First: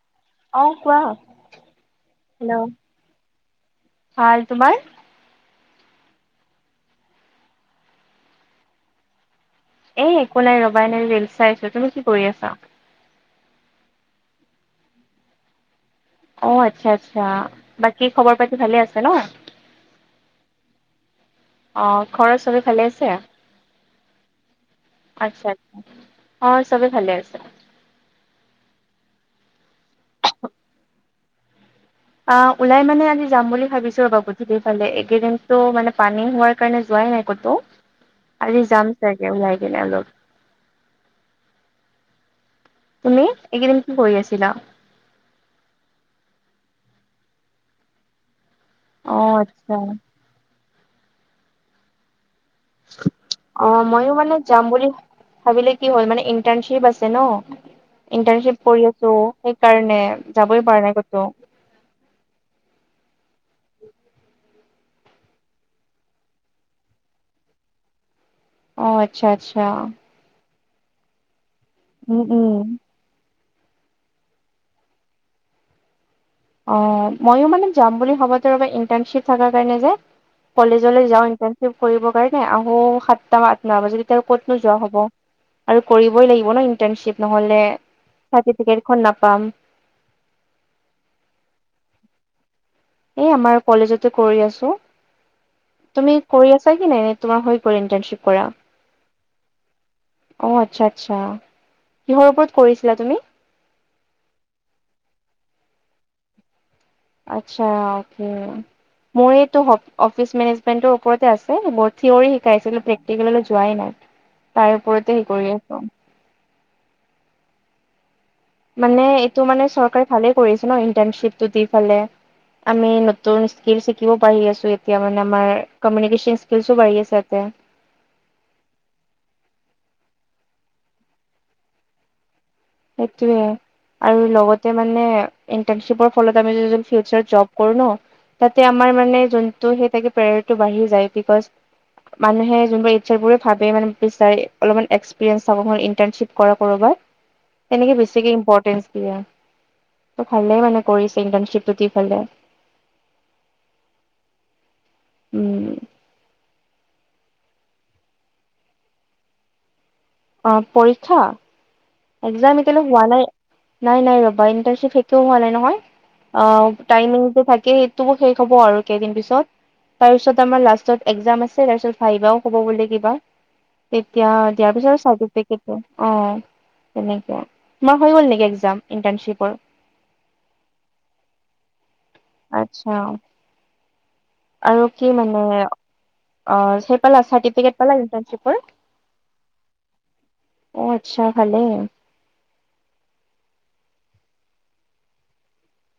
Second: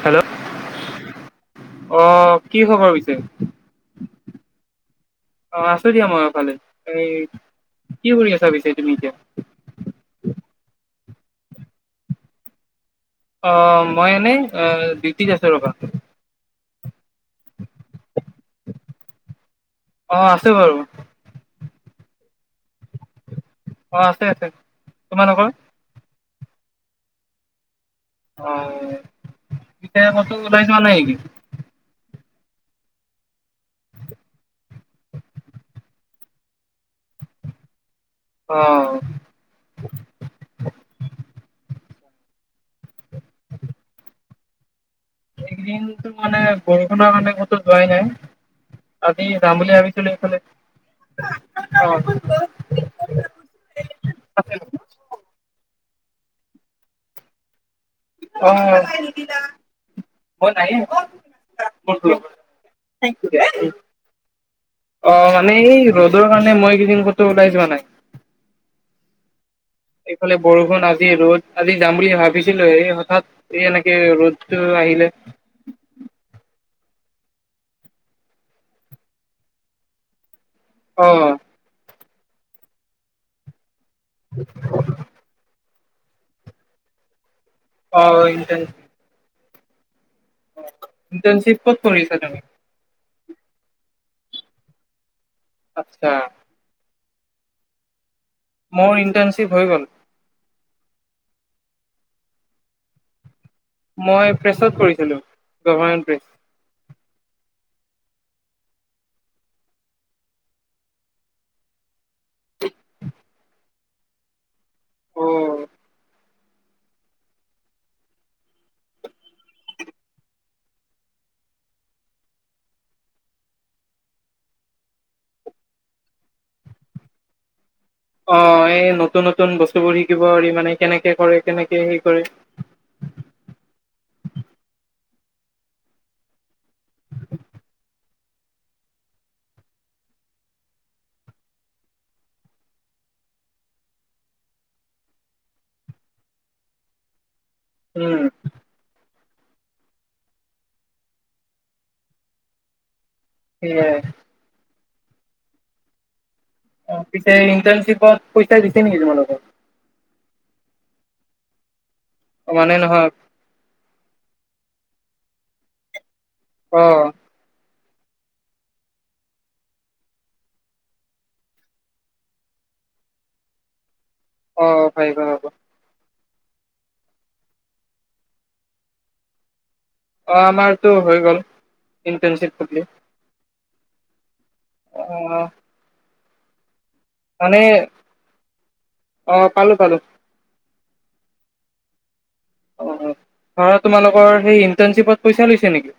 Hello, অ কোৱা আহ কি হেল্ল' খবৰ পিছে। ভাল তোমাৰ অ আছো দিয়া মইভালে এই কি কৰি আছা পিছে তুমি এতিয়া। এ একো নাই ৰবাই নাই ৰিল চাইছো তুমি কি কৰি আছা। অ মই এনেই ডিউটিত আছো ৰবা। অ আচ্ছা আচ্ছা বাকী খবৰ পাতি ভালে আছে ন, অ আছো বাৰু অ ঘৰৰ চবেই ভালে আছে। অ আছে আছে আচ্ছা তোমালোকৰ। আচ্ছা, অ চবে ভালে আছে। অ এতিয়া কতো ওলাই যোৱা নাই নেকি। অ ওলাই মানে আজি যাম বুলি ভাবিছো ৰবা গধুলিইফালে একেইদিনতো মানে পানী হোৱাৰ, সোৱাৰ কাৰণে যোৱাই নাই ক'তো আজি যাম অ' চাগে ওলাই কিনে অলপ, তুমি এইকেইদিন কি কৰি আছিলা। এইদিনতো মানে বৰষুণৰ কাৰানে কতো যোৱাই নাই। অ আজি যাম বুলি আচ্ছা ভাবিছিলো এইফালে অ, অ ময়ো মানে যাম বুলি, ভাবিলে কি হ'ল মানে ইণ্টাৰ্ণশ্বিপ আছে ন। অ' ইণ্টাৰ্ণশ্বিপ কৰি আছো সেইকাৰণে মই যাবই পৰা নাই কতো। [unintelligible] অ মানে এই ৰ'দৰ কাৰণে মই কেইদিন কতো ওলাই যোৱা নাই অ আচ্ছা আচ্ছা অ এইফালে বৰষুণ আজি ৰ'দ আজি যাম বুলি উম উম ভাবিছিলো এই হঠাৎ এই এনেকে ৰ'দ টো আহিলে অ' মইয়ো মানে যাম বুলি ভবাতে ল'বা ইণ্টাৰ্ণশ্বিপ থকাৰ কাৰণে যে অ কলেজলৈ যাওঁ সেইকাৰণে শ্বিপ কৰিবৰ কাৰণে আহো সাতটা আঠ ন বজাত তেতিয়া ক'তনো যোৱা হ'ব। আৰু কৰিবই লাগিব ন ইণ্টাৰ্ণশ্বিপ নহ'লে অ চাৰ্টিফিকেটখন নাপাম। অ ইণ্টাৰ্ণশ্বিপ ক'ত কৰিছা তুমি? এ, আমাৰ কলেজতে কৰি আছো। আচ্ছা তুমি কৰি আছা কি নাই নাই? তোমাৰ হৈ কৰি ইণ্টাৰ্ণশ্বিপ কৰা। মোৰ ইণ্টাৰ্ণশ্বিপ হৈ গ'ল। অ' আচ্ছা আচ্ছা কিহৰ ওপৰত কৰিছিলা তুমি? মই প্ৰেছত কৰিছিলোঁ। Government press. আচ্ছা অ কে মোৰ এইটো অফ অফিচ মেনেজমেন্টৰ ওপৰতে আছে বত- থিয়ৰী শিকাইছিলো প্ৰেক্টিকেললৈ যোৱাই নাই তাই ওপৰতে অ হেৰি কৰি আছোঁ। মানে এইটো মানে চৰকাৰে ভালে কৰিছে ন ইণ্টাৰ্ণশ্বিপটো দি পালে। আমি নতুন স্কিল শিকিব পাঢ়ি আছো এতিয়া, মানে আমাৰ কমিউনিকেশ্যন স্কিলছো বাঢ়ি আছে ইয়াতে। অ' এই নতুন নতুন বস্তুবোৰ শিকিব পাৰি মানে কেনেকে কৰে কেনেকে হেৰি কৰে সেইটোৱে। আৰু লগতে মানে ইণ্টাৰ্নশ্বিপৰ ফলত আমি যদি ফিউচাৰত জব কৰো ন, তাতে আমাৰ মানে যোনটো সেই তাকে প্ৰেয়াৰটো বাঢ়ি যায়। বিকজ, মানুহে যোনবোৰ ইচ্ছা বোৰে ভাবে মানে বিচাৰে অলপমান এক্সপিৰিয়েঞ্চ হ'ব মোৰ ইণ্টাৰ্ণশ্বিপ কৰো কৰ'বাত। তেনেকে উম বেছিকে ইম্পৰ্টেন্ট দিয়ে। ত' ভালে মানে কৰিছে ইণ্টাৰ্ণশ্বিপটো দি পেলাই। সেইয়াই। উম' ত পিছে ইণ্টাৰ্ণশ্বিপত পৰীক্ষা দিছে নেকি, তোমালোকক? অ পৰীক্ষা। একজাম মানে এতিয়ালৈকে হোৱা নহয় নাই। নাই নাই ৰবা ইণ্টাৰ্ণশ্বিপ শেষেই হোৱা নাই নহয়। অ টাইমিং টো থাকেই সেইটো শেষ হ'ব আৰু কেইদিন পিছত। তাৰপিছত আমাৰ লাষ্টত একজাম আছে তাৰপিছত ভাইবাও হ'ব বুলে কিবা। তেতিয়া অ দিয়াৰ পিছত ভাবিব হ'ব। চাৰ্টিফিকেটো অ তেনেকুৱা, তোমাৰ হৈ গ'ল নেকি একজাম ইন্টাৰ্ণশ্বিপৰ। অ' আমাৰতো হৈ গ'ল ইণ্টাৰ্ণশ্বিপ বুলি আচ্ছা আৰু অ কি মানে অ' সেই পালা মানে চাৰ্টিফিকেট পালা ইণ্টাৰ্ণশ্বিপৰ। অ পালো পালো অ' আচ্ছা ভালে। অ' ধৰা তোমালোকৰ সেই ইণ্টাৰ্ণশ্বিপত পইচা লৈছে নেকি?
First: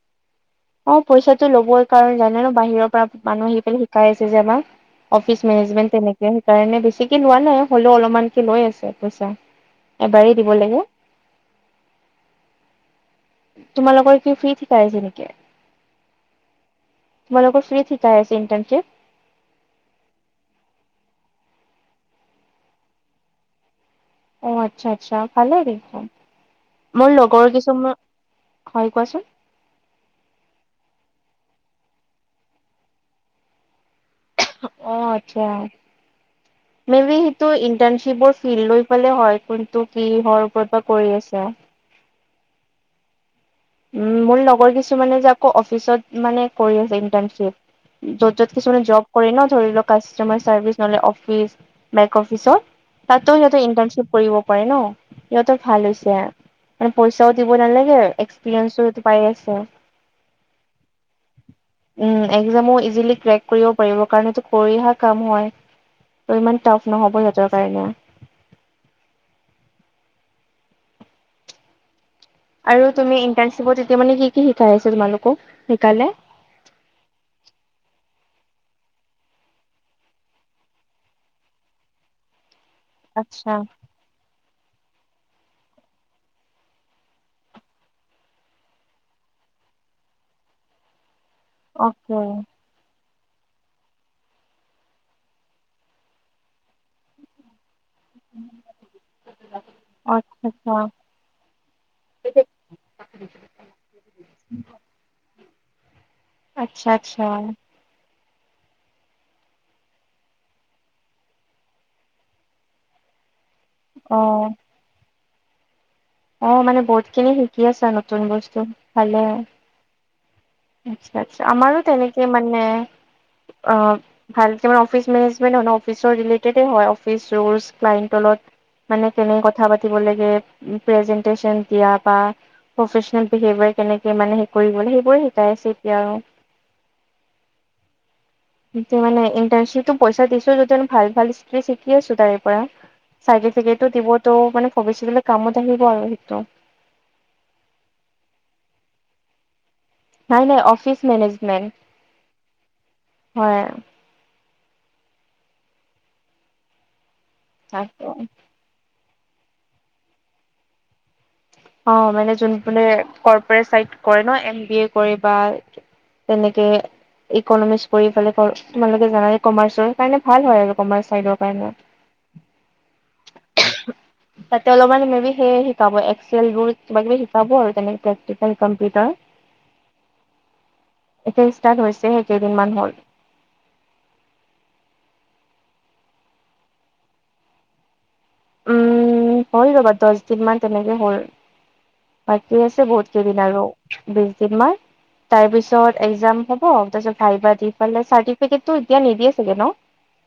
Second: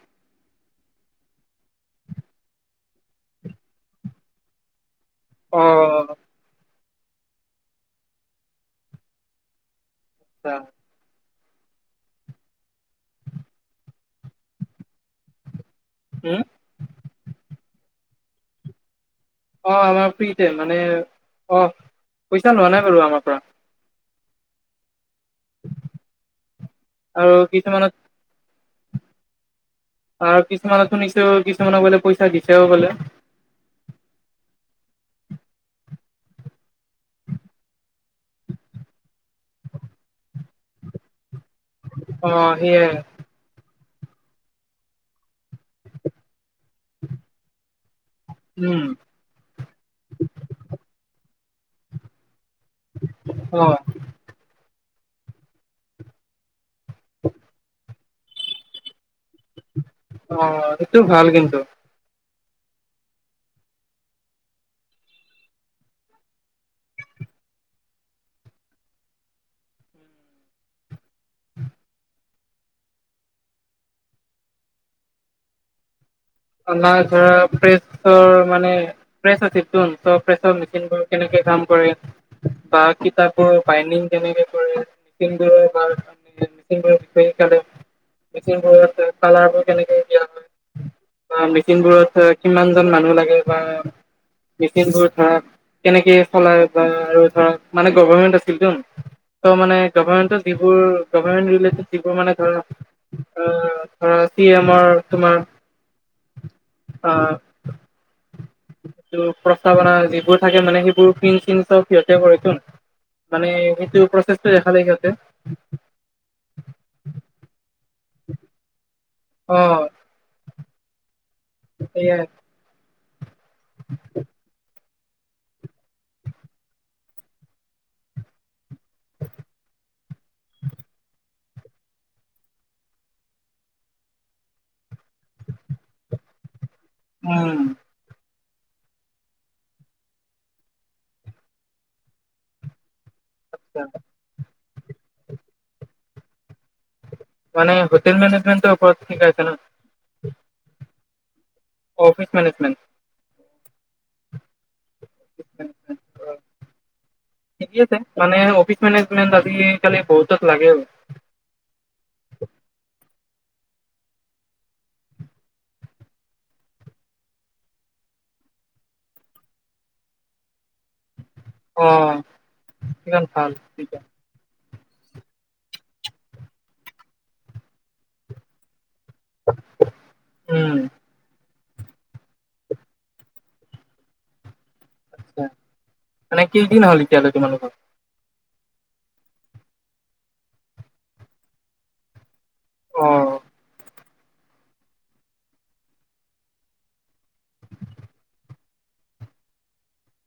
অ' পইচাটো লবই কাৰণ জানাই ন বাহিৰৰ পৰা মানুহ আহি পেলাই শিকাই আছে যে আমাক। অফিচ অ মেনেজমেণ্ট তেনেকে আচ্ছা সেইকাৰণে বেছিকে লোৱা নাই। হ'লেও অলপমানকে লৈ আছে পইছা। এবাৰেই দিব লাগে। তোমালোকৰ কি ফ্ৰীত শিকাই আছে নেকি? হুউ তোমালোকৰ ফ্ৰীত শিকাই আছে ইন্টাৰ্ণশ্বিপ অ' আমাৰ ফ্ৰীতে মানে অ পইচা লোৱা নাই বাৰু আমাৰ পৰা। অ আত্চ্ছা আত্চ্ছা ভালেই দে মোৰ আৰু লগৰ কিছুমানত কিছুমান, হয় কোৱাচোন? আৰু কিছুমানত টো নিশ্চয় ত্ৰিছটামানক বোলে পইচা দিছেও বোলে। অ আত্চ্ছা। [inaudible] মে বি সেইটো ইন্টাৰ্ণশ্বিপ ফিল লৈ পেলাই হয় কিন্তু কিহৰ ওপৰত বা কৰি আছে। অ সেইয়াই। উ মোৰ লগৰ কিছুমানে যে আকৌ অফিচত মানে কৰি আছে ইণ্টাৰ্ণশ্বিপ য'ত য'ত উম কিছুমানে জব। কৰে ন, ধৰি ল কাষ্টমাৰ চাৰ্ভিচ নলে অফিচ বেংক অফিচত তাতো অ সিহঁতে ইন্টাৰ্ণশ্বিপ কৰিব পাৰে ন? সিহঁতৰ ভাল হৈছে মানে পইচাও দিব নালাগে, এক্সপিৰিয়েঞ্চো সেটো অ সেটো ভাল কিন্তু। উম, একজামো ইজিলি ক্ৰেক কৰিব পাৰিব, কাৰণ এইটো কৰি অহা কাম হয়। ত ইমান টাফ নহ'ব সিহঁতৰ কাৰণেও। আৰু তুমি ইণ্টাৰ্ণশ্বিপত এতিয়া মানে কি কি শিকাই আছ, তোমালোকক কি কি শিকালে? আমাৰ ধৰা ফ্ৰেছৰ মানে প্ৰেছ আছিল তন ত প্ৰেছৰ মেচিনবোৰ কেনেকে কাম কৰে বা কিতাপৰ আচ্ছা, বাইডিং কেনেকে কৰে, মেচিনবোৰৰ বাৰ [unintelligible] মেচিনবোৰৰ বিষয়ে শিকালে। মেচিনবোৰত কালাৰবোৰ কেনেকে দিয়া হয়। বা অকে, মেচিনবোৰত কিমান জন মানুহ লাগে। বা মেচিনবোৰ ধৰা কেনেকে চলাই বা আৰু ধৰা। মানে গভৰ্ণমেন্ট আছিল তোন মানে গভৰ্মমেন্টৰ আচ্ছা যিবোৰ আচ্ছা। গভৰ্ণমেণ্ট ৰিলেটেড টিবোৰ মানে ধৰা আ ধৰা চি এ মৰ তোমাৰ আচ্ছা আ। আচ্ছা। টো প্ৰস্তাৱনা যিবোৰ থাকে মানে সেইবোৰ প্ৰিণ্ট ছিণ্ট চব সিহঁতে কৰে তোন। মানে এইটো অ', প্ৰচেছটো দেখালে সিহঁতে। অ মানে বহুত খিনি শিকি আছা, নতুন বস্তু ভালে। অ আত্চ্ছা আত্চ্ছা আমাৰো সেয়াই তেনেকে মানে অ ভালকে মানে অ- ফিচ মেনেজমেণ্টন অফিচৰ ৰিলেটেডেই হয়, অফিচ ৰুলছ, ক্লায়েণ্টৰ লগত মানে কেনে কথা পাতিব লাগে, প্ৰেজেণ্টেচন দিয়া বা প্ৰফেচনেল বিহেভিয়াৰ কেনেকে মানে কৰিব, সেইবোৰে শিকাই আছে এতিয়া আৰু। উম। সেটো মানে ইণ্টাৰ্ণশ্বিপটো পইচা দিছোঁ যদি ভাল ভাল স্কিলছ শিকি আছো তাৰে পৰা। আচ্ছা চাৰ্টিফিকেটো দিব ত মানে ভৱিষ্যতলে কামত আহিব আৰু সেইটো। মানে হোটেল মেনেজমেণ্টৰ ওপৰত শিকাইছে ন? নাই নাই অফিচ মেনেজমেণ্ট। Office management. হয়। [unintelligible] ঠিকে আছে তাকে। মানে অফিচ মেনেজমেণ্ট আজি কালি বহুতত লাগেও। অ মানে যোন মানে কৰ্পৰেট চাইড কৰে ন এম বি এ কৰে বা তেনেকে ইকনমিক্স পঢ়ি পেলাই কৰ তোমালোকে জানা কমাৰ্চৰ কাৰণে ভাল হয় আৰু কমাৰ্চ চাইডত। অ কিমান ভাল সেইটা। তাতে অলপমান মে বি সেয়ে শিকাব এক্স- চেল ৰুল কিবা-কিবি শিকাব আৰু তেনেকে প্ৰেক্টিকেল, কম্পিউটাৰ। উম। এতিয়া ষ্টাৰ্ট হৈছেহে কেইদিনমান হ'ল। মানে, কেইদিন হ'ল এতিয়ালৈ তোমালোকৰ? উম, হ'ল ৰ'বা দহ দিন মান তেনেকে হ'ল। বাকী আছে অ বহুত কেইদিন আৰু বিশ দিন মান। তাৰ পিছত এক্জাম হব, তাৰপিছত ভাইবা দি পিনে চাৰ্টিফিকেটটো এতিয়া নিদিয়ে চাগে ন? [unintelligible]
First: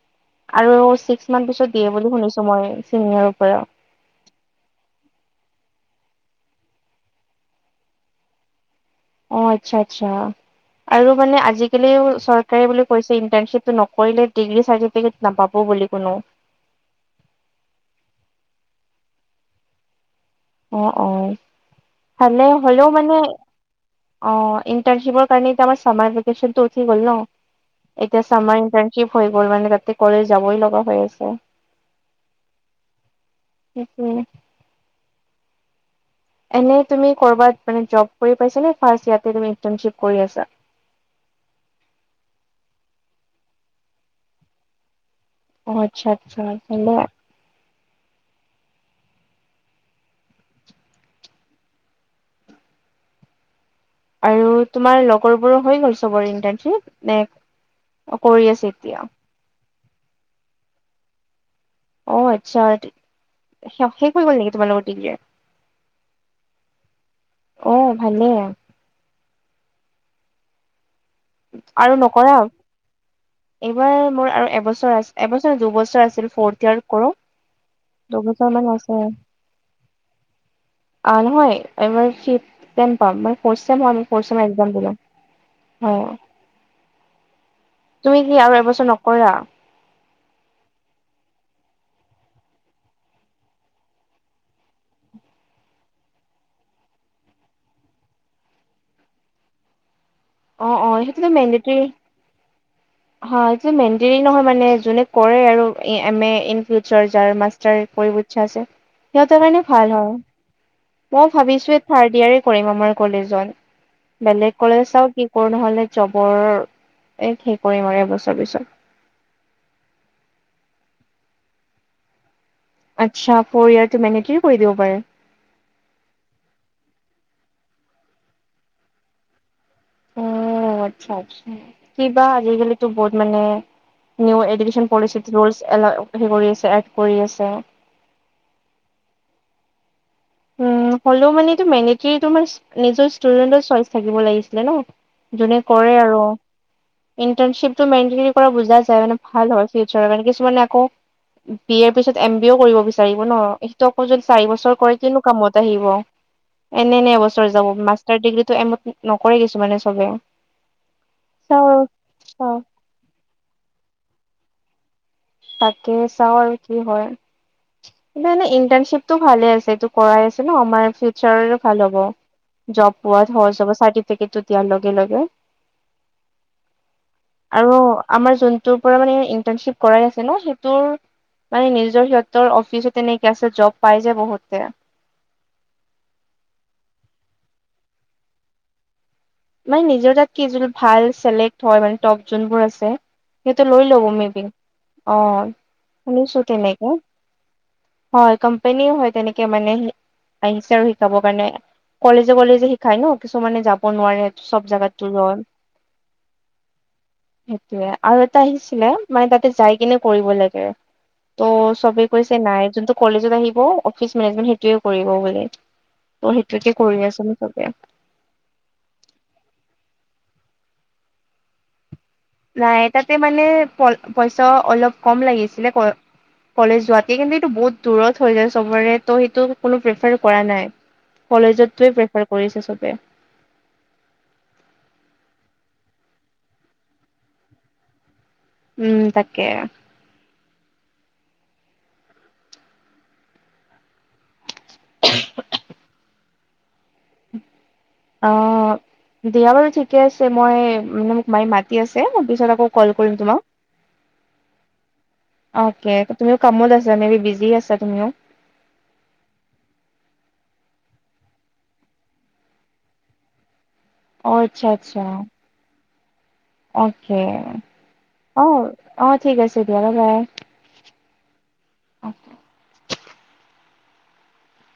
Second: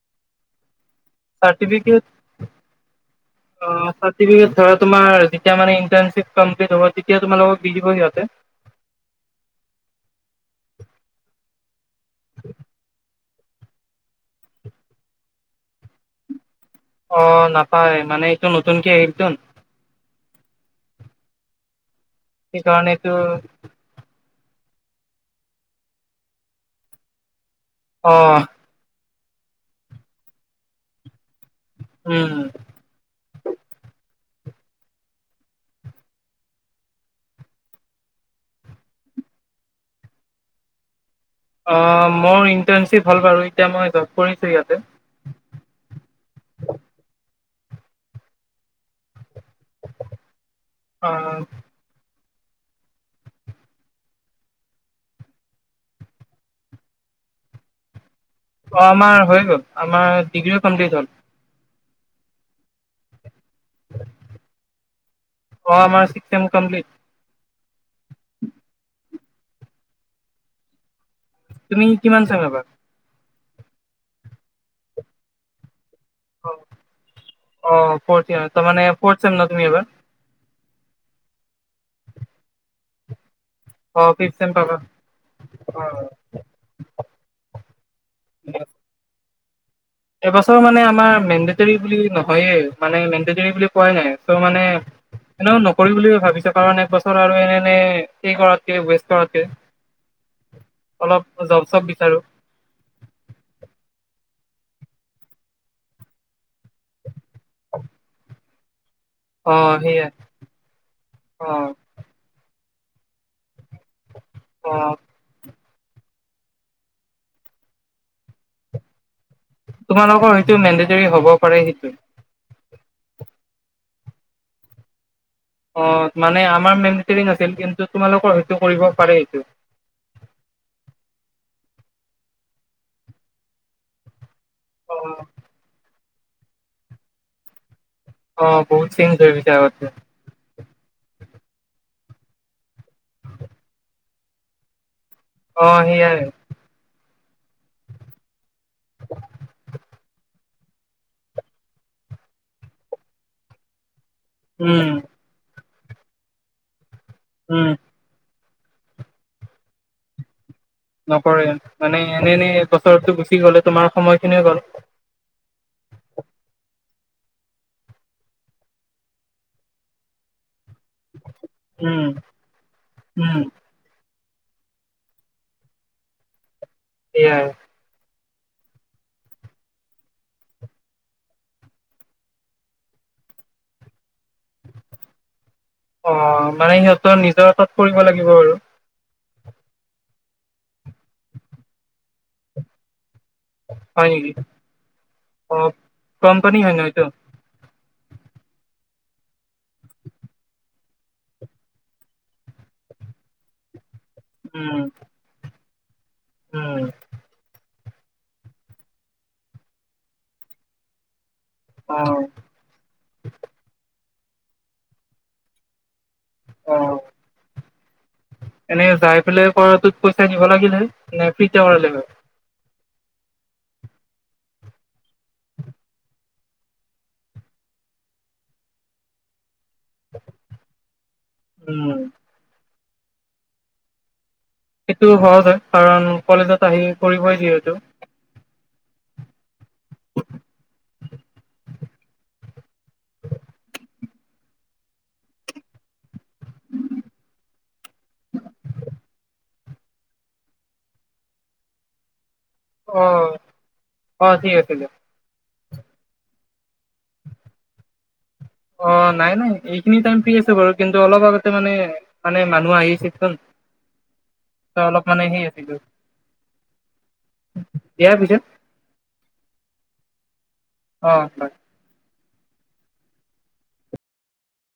আৰু ছিক্স মান্থ পিছত দিয়ে চাৰ্টিফিকেট বুলি শুনিছোঁ মই চিনিয়ৰৰ পৰা। আ চাৰ্টিফিকেট ধৰা, তোমাৰ যেতিয়া ইণ্টাৰ্ণশিপ কমপ্লিট হ'ব, তেতিয়া তোমালোকক দি দিব সিহঁতে। অ', আচ্ছা, আচ্ছা আৰু মানে আজিকালি চৰকাৰে বুলি কৈছে, ইণ্টাৰ্নশিপটো নকৰিলে ডিগ্ৰী চাৰ্টিফিকেট নাপাব বোলে কোনো। অ', নাপায় মানে এইটো নতুনকে আহিলটো। অ', অ', ভালে হ'লেও সেইকাৰণে এইটো মানে অ', ইণ্টাৰনশ্বিপৰ কাৰণে এতিয়া আমাৰ চা মাৰ ভেকেচনটো উঠি গল ন! এতিয়া অ', চামাৰ ইণ্টাৰ্ণ কি হৈ গ'ল মানে তাতে কলেজ যাবই লগা হৈ আছে উম উ এনেই তুমি ক'ৰবাত মানে জব কৰি পাইছা নে ফাৰ্ষ ই ত ইণ্টানশ্বিপ কৰি আছা অ মোৰ ইণ্টাৰ্ণশ্বিপ হল বাৰু এতিয়া মই জব কৰিছোঁ ইয়াতে অ আচ্ছা আচ্ছাে অ আৰু তোমাৰ লগৰবোৰো হৈ গ'ল চবৰ ইণ্টাৰ্নশ্বিপ নে্ অ আমাৰ হৈ গল আমাৰ ডিগ্ৰীও কমপ্লিট হ'ল অ আচ্ছা শেষ কৰি গ'ল নেকি তোমালোকৰ দিনৰে অ আমাৰ ছিক ছেএম কম্প্লিট অ ভালে তুমি আৰু কিমান নকৰা চেম এইবাৰ? এইবাৰ মোৰ আৰু এবছৰ আছে এবছৰ দুবছৰ আছিল অ', ফৰ্থ ইয়াৰ কৰো অ' ফ'ৰ্থ ইয়াৰ দুবছৰ মান তাৰমানে আছে ফ'ৰ্থ চেম ন তুমি এইবাৰ? অ নহয় এইবাৰ [unintelligible] পাম মই ফ'ৰ্চেম হয় আমি অ', ফিফ ফ'ৰ্চে ম চেম এক্সাম পাবা দিলোঁ হয় অ', তুমি কি আৰু এবছৰ নকৰা এবছৰ মানে আমাৰ মেনডেটৰী বুলি নহয়ে মানে মেনডেৰী বুলি কোৱা নাই চ' মানে এনেকও নকৰিম বুলি ভাবিছো কাৰণ একবছৰ আৰু এনে এনে সি কৰাকে ৱেষ্ট কৰাকে [unintelligible] অ অ সেইটোতো মেনডিটি এই মেণ্টেলি নহয় মানে যোনে কৰে আৰু এম এ ইনি যাৰ মাষ্টাৰ কৰিব ইচ্ছা আছে সিহঁতৰ অ কাৰণে ভাল সেইয়াই হয় মই অ ভাবিছো থাৰ্ড ইয়াৰে কৰিম আমাৰ কলেজত বেলেগ অ কলে চাও কি কৰো নহলে জবৰ এ হে কৰিম আৰু এবছৰ পিছত তোমালোকৰ সেইটো মেনডেটৰী হব পাৰে সেইটো আচ্ছা ফ'ৰ ইয়াৰ তটো মেনে কি কৰি দিব পাৰে অ মানে আমাৰ মেনডেটেৰি আছিল কিন্তু তোমালোকৰ হয়তো কৰিব পাৰে সিটো উ আচছা আচছা কিবা আজিকালিটো বহুত মানে নি [unintelligible] এ অ [unintelligible] কৰি আছে অ', বহুত চিন [unintelligible] হৈছে। উ, হ'লেও মানে এইটো মেনেটেৰী তোমাৰ নিজৰ ষ্টুডেণ্টৰ চইচ থাকিব লাগিছিলে ন। জোনে অ কৰে সেইয়াই আৰু। ইণ্টাৰ্নশিপটো [unintelligible] পৰা বুজা যায়, মানে ভাল হয় ফিউচাৰৰ কাৰণে, কিছুমানে আকৌ বি এৰ পিছত এম বি এও কৰিব বিচাৰিব ন! আকৌ যদি চাৰি বছৰ উম কৰে কিনো কামত আহিব। এনে এন এবছৰ উম যাব। মা তাৰ ডিগ্ৰীটো এমত নকৰে কিছু মানে চবে। নকৰে, চাও মানে এনে এনে অ বছৰতটো গুচি গ'লে তোমাৰ সময়খিনিয়ো গ'ল। তাকে চাওঁ আৰু কি হয়। নে নে ইণ্টাৰ্নশ্বিপটো ভালে আছে, এইটো কৰাই আছে ন আমাৰ। ফিউচাৰৰো ভাল উম হ'ব। জব পোৱাত উম সহজ হব, চাৰ্টিফিকেটটো দিয়াৰ লগে লগে। সেয়াই। আৰু আমাৰ জোনটোৰ পৰা মানে ইণ্টাৰ্ণশ্বিপ কৰাই আছে ন, সেইটোৰ মানে নিজৰ সিহঁতৰ অফিচত তেনেকে আছে জব পাই যে বহুতে। অ', মানে সিহঁতৰ নিজৰ তাত কৰিব লাগিব আৰু। মানে নিজৰ তাত কি জোন ভাল চেলেক্ট হয় মানে টপ জোনবোৰ আছে। সিহঁতে লৈ লব হয় মে নেকি বি। অ', অ শুনিছো কোম্পানী হয় ন তেনেকোৱা। এইটো হয়, কম্পেনীও হয় তেনেকে, মানে আহিছে আৰু শিকাবৰ কাৰণে। কলেজে কলেজে শিকায় ন, কিছুমানে যাব নোৱাৰে চব জাগাত লয়। উ। সেয়া। আৰু এটা আহিছিলে, মানে তাতে যাই কেনে কৰিব লাগে। ত' অ চবে কৈছে নাই, যোনটো কলেজত আহিব অফিচ মেনেজমেন্ট সেইটোৱে কৰিব বোলে। ত' সেইটোকে অ কৰি আছো মুঠতে। এনে যাই পেলাই কৰাটোত পইচা দিব লাগিলে নে ফ্ৰীতে কৰালে লয়? নাই, তাতে মানে প পইচাও অলপ কম লাগিছিলে। ক কলেজ যোৱাতকে, কিন্তু এইটো বহুত দূৰত হৈ যায় চবৰে ত' সেইটো কোনো প্ৰেফাৰ কৰা নাই, কলেজৰতোৱে উম প্ৰেফাৰ কৰিছে চবে। সেইটো সহজ হয় কাৰণ কলেজত আহি কৰিবই যিহেতু। উম তাকে। [inaudible] অ', দিয়া বাৰু ঠিকে আছে, মই মানে মোক মাই মাতি আছে। মই পিছত আকৌ কল অ কৰিম তোমাক। অ ঠিক আছে দিয়ক অকে, তুমিও কামত আছা, মে বি বিজী আছা তুমিও। অ', নাই নাই এইখিনি টাইম ফ্ৰী আছো বাৰু কিন্তু অলপ আগতে মানে মানে মানুহ আহিছেছোন, অ' আচ্ছা ত' আচ্ছা অলপ মানে সেই আছিলো অকে, অ', অ'ঠিক আছে দিয়া, বা বাই। অ', হয়।